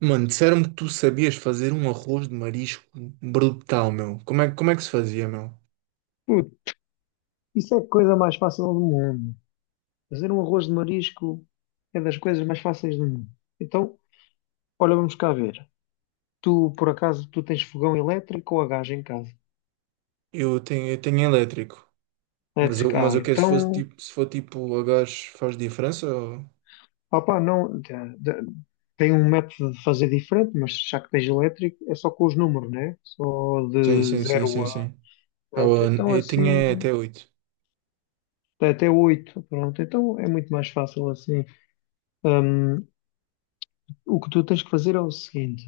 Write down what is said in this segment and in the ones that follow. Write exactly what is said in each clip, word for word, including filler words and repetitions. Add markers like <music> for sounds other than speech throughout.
Mano, disseram-me que tu sabias fazer um arroz de marisco brutal, meu. Como é, como é que se fazia, meu? Puto, isso é a coisa mais fácil do mundo. Fazer um arroz de marisco é das coisas mais fáceis do mundo. Então, olha, vamos cá ver. Tu, por acaso, tu tens fogão elétrico ou a gás em casa? Eu tenho, eu tenho elétrico. Mas eu, Elétrico, mas ah, eu quero, se fosse então, tipo, se for tipo a gás, faz diferença? ou- opá, não, te- te- tem um método de fazer diferente, mas já que tens elétrico, é só com os números, né? Só Sim, de sim, sim, zero sim, a, sim. Ah, pronto, bueno, então eu assim, tinha até oito. até até oito, pronto, então é muito mais fácil assim. Hum, o que tu tens que fazer é o seguinte.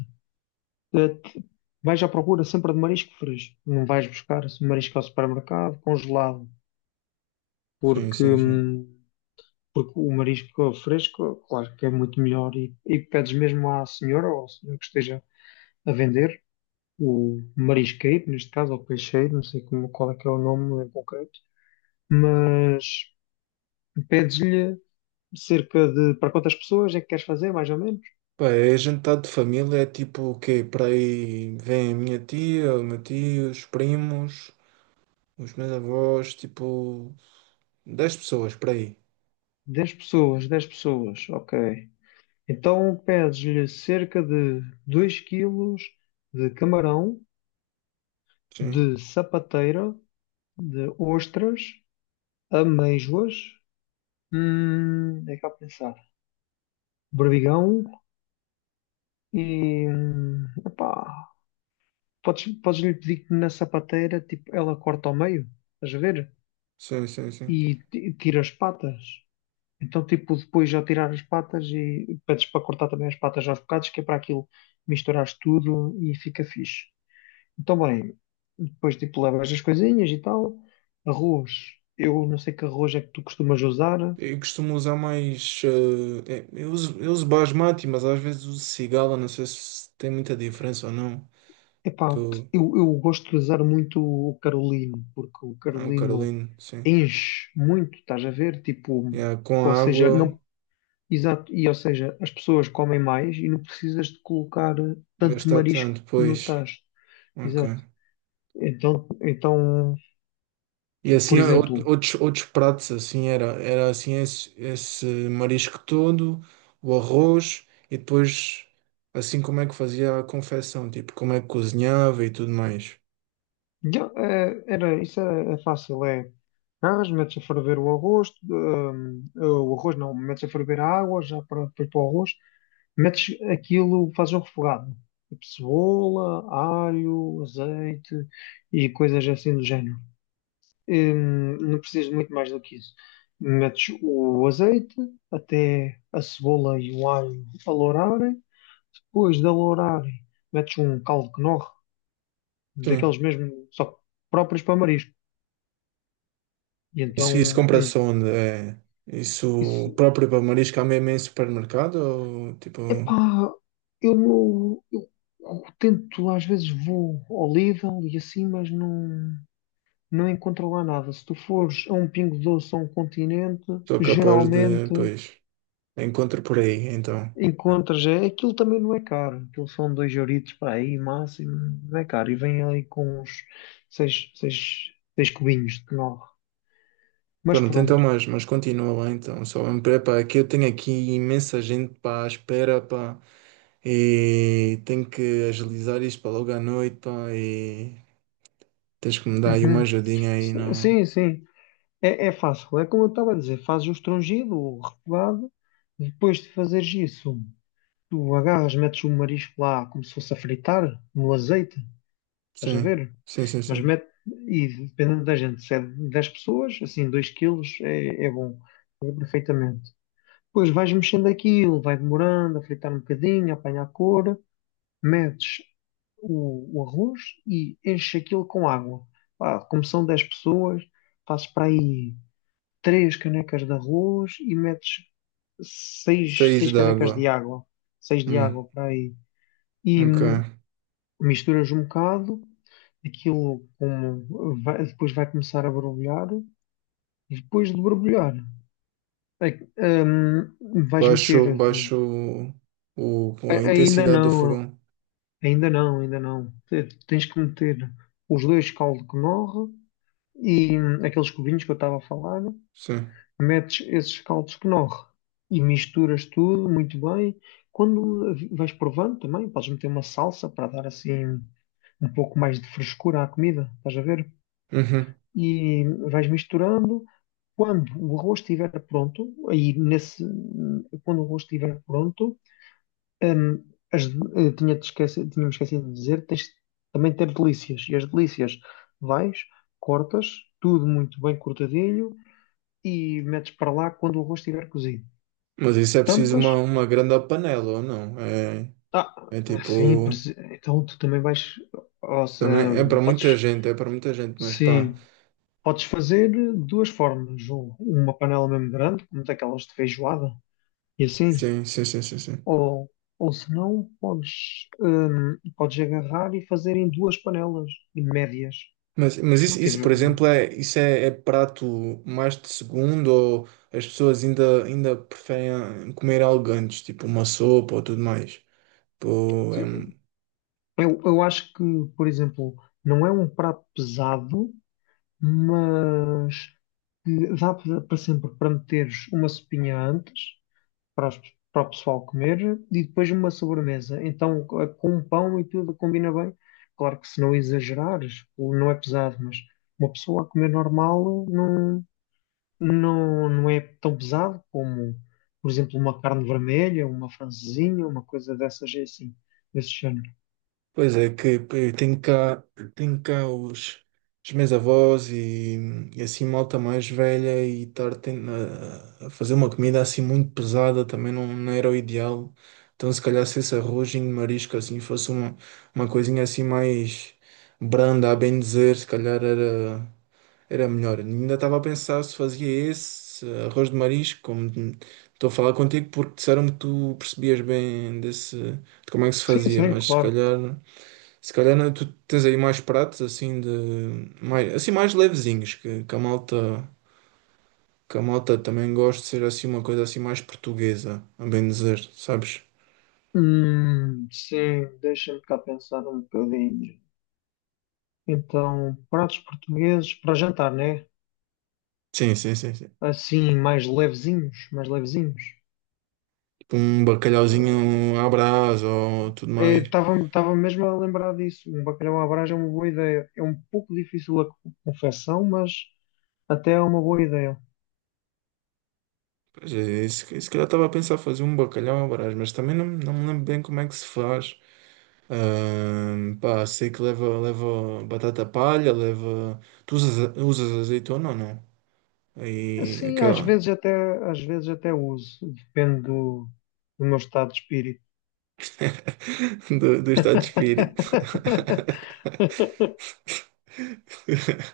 Eh, t- Vais à procura sempre de marisco fresco. Não vais buscar esse marisco ao supermercado congelado, Sim, porque, sim, sim. hum, porque o marisco fresco, claro que é muito melhor. E, e pedes mesmo à senhora ou ao senhor que esteja a vender, o marisqueiro, neste caso, ou peixeiro, não sei como, qual é que é o nome em concreto, mas pedes-lhe cerca de, para quantas pessoas é que queres fazer, mais ou menos? Pá, é jantar de família, é tipo o quê? Para aí vem a minha tia, o meu tio, os primos, os meus avós, tipo dez pessoas, para aí. Dez pessoas, dez pessoas, ok. Então pedes-lhe cerca de dois quilos de camarão, Sim, de sapateira, de ostras, amêijoas, hum, é cá pensar, berbigão e, hum, epá, podes, podes-lhe pedir que na sapateira, tipo, ela corta ao meio, estás a ver? sim, sim, sim. E ti- tira as patas. Então, tipo, depois já tirar as patas e pedes para cortar também as patas aos bocados, que é para aquilo misturares tudo e fica fixe. Então, bem, depois tipo levas as coisinhas e tal. Arroz, eu não sei que arroz é que tu costumas usar. Eu costumo usar mais. eh, é, eu uso, eu uso basmati, mas às vezes uso cigala. Não sei se tem muita diferença ou não. Epá, Do, eu, eu gosto de usar muito o Carolino, porque o ah, o Carolino Carolino, sim. enche muito, estás a ver? Tipo, Yeah, com ou a seja, água, não, exato, e ou seja, as pessoas comem mais e não precisas de colocar tanto gastar marisco tanto, no pois. tacho. Ok. Exato. Então, então, E por assim, ou- exemplo. outros, outros pratos, assim, era, era assim esse, esse marisco todo, o arroz, e depois, assim, como é que fazia a confecção, tipo, como é que cozinhava e tudo mais. Já, eh, era, isso é, é fácil, é. Agarras, metes a ferver o arroz, hum, eh, o arroz não, metes a ferver a água, já para depois para o arroz, metes aquilo, fazes um refogado. Tipo cebola, alho, azeite e coisas assim do género. Hum, não precisas de muito mais do que isso. Metes o azeite até a cebola e o alho alourarem. Depois de alourarem, metes um caldo Knorr, Sim. daqueles mesmo, só próprios para marisco. E Isso, isso então, hum, compra-se onde? É, isso isso, próprio para marisco há mesmo em supermercado? Ou tipo, epá, eu não, eu tento, às vezes vou ao Lidl e assim, mas não, não encontro lá nada. Se tu fores a um Pingo Doce ou a um Continente, sou capaz de, geralmente pois, encontro por aí, então. encontras, é, aquilo também não é caro, aquilo são dois euritos para aí, máximo, não é caro, e vem ali com uns seis, seis, seis cubinhos de nove. Mas Pronto, então, pronto. mas, mas continua lá então. Só me prepara que eu tenho aqui imensa gente para a espera, pá, e tenho que agilizar isto para logo à noite, pá, e tens que me dar aí uma Uhum. ajudinha aí, não? Sim, sim. É, é fácil, é como eu estava a dizer, fazes o estrangido, o refogado, depois de fazeres isso, tu agarras, metes o marisco lá como se fosse a fritar, no azeite, estás a Sim, ver? sim, sim, Mas sim. mete, e dependendo da gente, se é dez pessoas, assim, dois quilos é, é bom, é perfeitamente. Depois vais mexendo aquilo, vai demorando, a fritar um bocadinho, a apanhar a cor, metes o, o arroz e enches aquilo com água. Pá, como são dez pessoas, fazes para aí três canecas de arroz e metes seis, Seis seis canecas d'água. de água, seis de Hum, água para aí, e ok. hum, misturas um bocado, aquilo como vai- depois vai começar a borbulhar, e depois de borbulhar, é- hum, vais Baixo, meter. baixo o, o- a a- Ainda intensidade do não, fogão. ainda não, ainda não, Te- tens que meter os dois caldo que morre e hum, aqueles cubinhos que eu estava a falar, Sim. metes esses caldos de Knorr e misturas tudo muito bem. Quando vais provando também, podes meter uma salsa para dar assim um pouco mais de frescura à comida, estás a ver? Uhum. E vais misturando. Quando o arroz estiver pronto, aí nesse, quando o arroz estiver pronto, hum, as, eh, tinha-te esquecido, tinha-me esquecido de dizer, tens também de ter delícias. E as delícias vais, cortas, tudo muito bem cortadinho e metes para lá quando o arroz estiver cozido. Mas isso é preciso Tampas? uma, uma grande panela, ou não? É, Ah, é sim, tipo. presi- então tu também vais. ou se- Também é para hum, muita podes, gente, é para muita gente, mas pá. sim, podes fazer de duas formas. Ou uma panela mesmo grande, como daquelas de feijoada, e assim. Sim, sim, sim, sim, sim. Ou, ou se não, podes, hum, podes agarrar e fazer em duas panelas médias. Mas, mas Se não isso, isso, tiver. por hum. exemplo, é, isso é, é prato mais de segundo, ou as pessoas ainda, ainda preferem comer algo antes, tipo uma sopa ou tudo mais? Tipo, é, Sim, eu, eu acho que, por exemplo, não é um prato pesado, mas que dá para para sempre para meteres uma sopinha antes para, as- para o pessoal comer e depois uma sobremesa. Então, co- com um pão e tudo combina bem. Claro que se não exagerares, o- não é pesado, mas uma pessoa a comer normal não, não, não é tão pesado como, por exemplo, uma carne vermelha, uma francesinha, uma coisa dessas é assim, desse género. Pois é, que que tenho cá, tenho cá, os, os meus avós, e, e assim malta mais velha, e estar ten- a, a fazer uma comida assim muito pesada também não, não era o ideal. Então se calhar, se esse arrozinho de marisco assim fosse uma, uma coisinha assim mais branda, a bem dizer, se calhar era, era melhor. Ainda estava a pensar se fazia esse arroz de marisco, como estou a falar contigo porque disseram-me que tu percebias bem desse, de como é que se Sim, fazia, sim, mas se claro. calhar. Se calhar não, tu tens aí mais pratos assim de mais, assim mais levezinhos que, que a malta que a malta também gosta de ser assim uma coisa assim mais portuguesa, a bem dizer, sabes? Hum, sim, deixa-me cá pensar um bocadinho. Então, pratos portugueses para jantar, né? Sim, sim, sim, sim. Assim, mais levezinhos, mais levezinhos. Tipo um bacalhauzinho à Brás ou tudo mais. Estava estava mesmo a lembrar disso. Um bacalhau à Brás é uma boa ideia. É um pouco difícil a confecção, mas até é uma boa ideia. Pois é, se, se calhar estava a pensar fazer um bacalhau à Brás, mas também não, não me lembro bem como é que se faz. Ahm, pá, sei que leva, leva batata palha, leva. Tu usas, usas azeitona ou não? Aí Sim, às aquela. vezes até, às vezes até uso. Depende do, do meu estado de espírito. do, do estado de espírito. <laughs>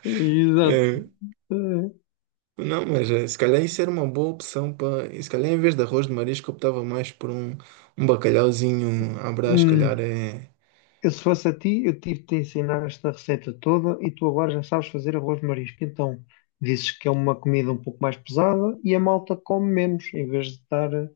Exato. É, Eh, não, mas eh, se calhar isso era uma boa opção para. Se calhar em vez de arroz de marisco, optava mais por um, um bacalhauzinho à Brás, se Hum, calhar é. eu, se fosse a ti, eu tive de te ensinar esta receita toda e tu agora já sabes fazer arroz de marisco. Então, dizes que é uma comida um pouco mais pesada e a malta come menos, em vez de estar a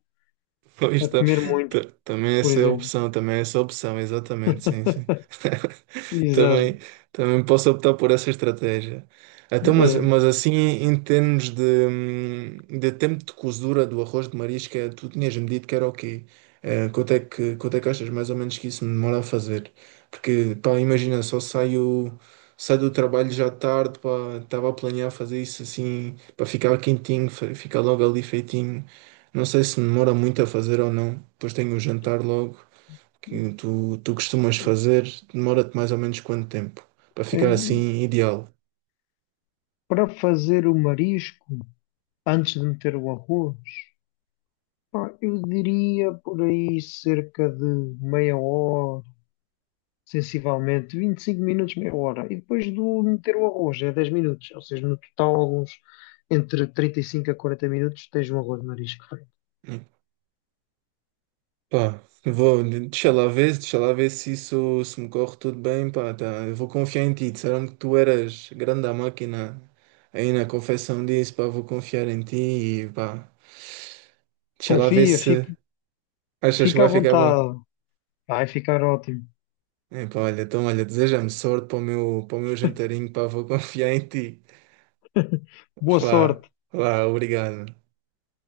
Pois a tá, comer muito. ta- também Por essa é a exemplo. opção, também é essa é a opção, exatamente, sim, sim. <laughs> Exato. Também, também posso optar por essa estratégia. Então, mas, É, mas assim, em termos de, hum, de tempo de cozedura do arroz de marisca, tu tinhas-me dito que era o quê? Eh, quanto é que, quanto é que achas mais ou menos que isso me demora a fazer? Porque, pá, imagina, só saio, saio do trabalho já tarde, pá, estava a planear fazer isso assim, para ficar quentinho, fa- ficar logo ali feitinho. Não sei se demora muito a fazer ou não, depois tenho o jantar logo, que tu, tu costumas fazer, demora-te mais ou menos quanto tempo? Para ficar é, assim ideal. para fazer o marisco, antes de meter o arroz, pá, eu diria por aí cerca de meia hora, sensivelmente, vinte e cinco minutos, meia hora. E depois do meter o arroz, é dez minutos. Ou seja, no total, uns entre trinta e cinco a quarenta minutos, tens um arroz de marisco feito. Pá, vou, deixa lá ver, deixa lá ver se isso se me corre tudo bem, pá, tá, eu vou confiar em ti. Disseram que tu eras grande à máquina aí na confecção disso, pá, vou confiar em ti e pá, deixa lá ver Confia, se. fica, Achas que fica à vai ficar bom? vontade. Vai ficar ótimo. Epá, olha, então olha, deseja-me sorte para o meu, para o meu jantarinho, pá, vou <laughs> confiar em ti. Boa Lá, sorte. lá, obrigado.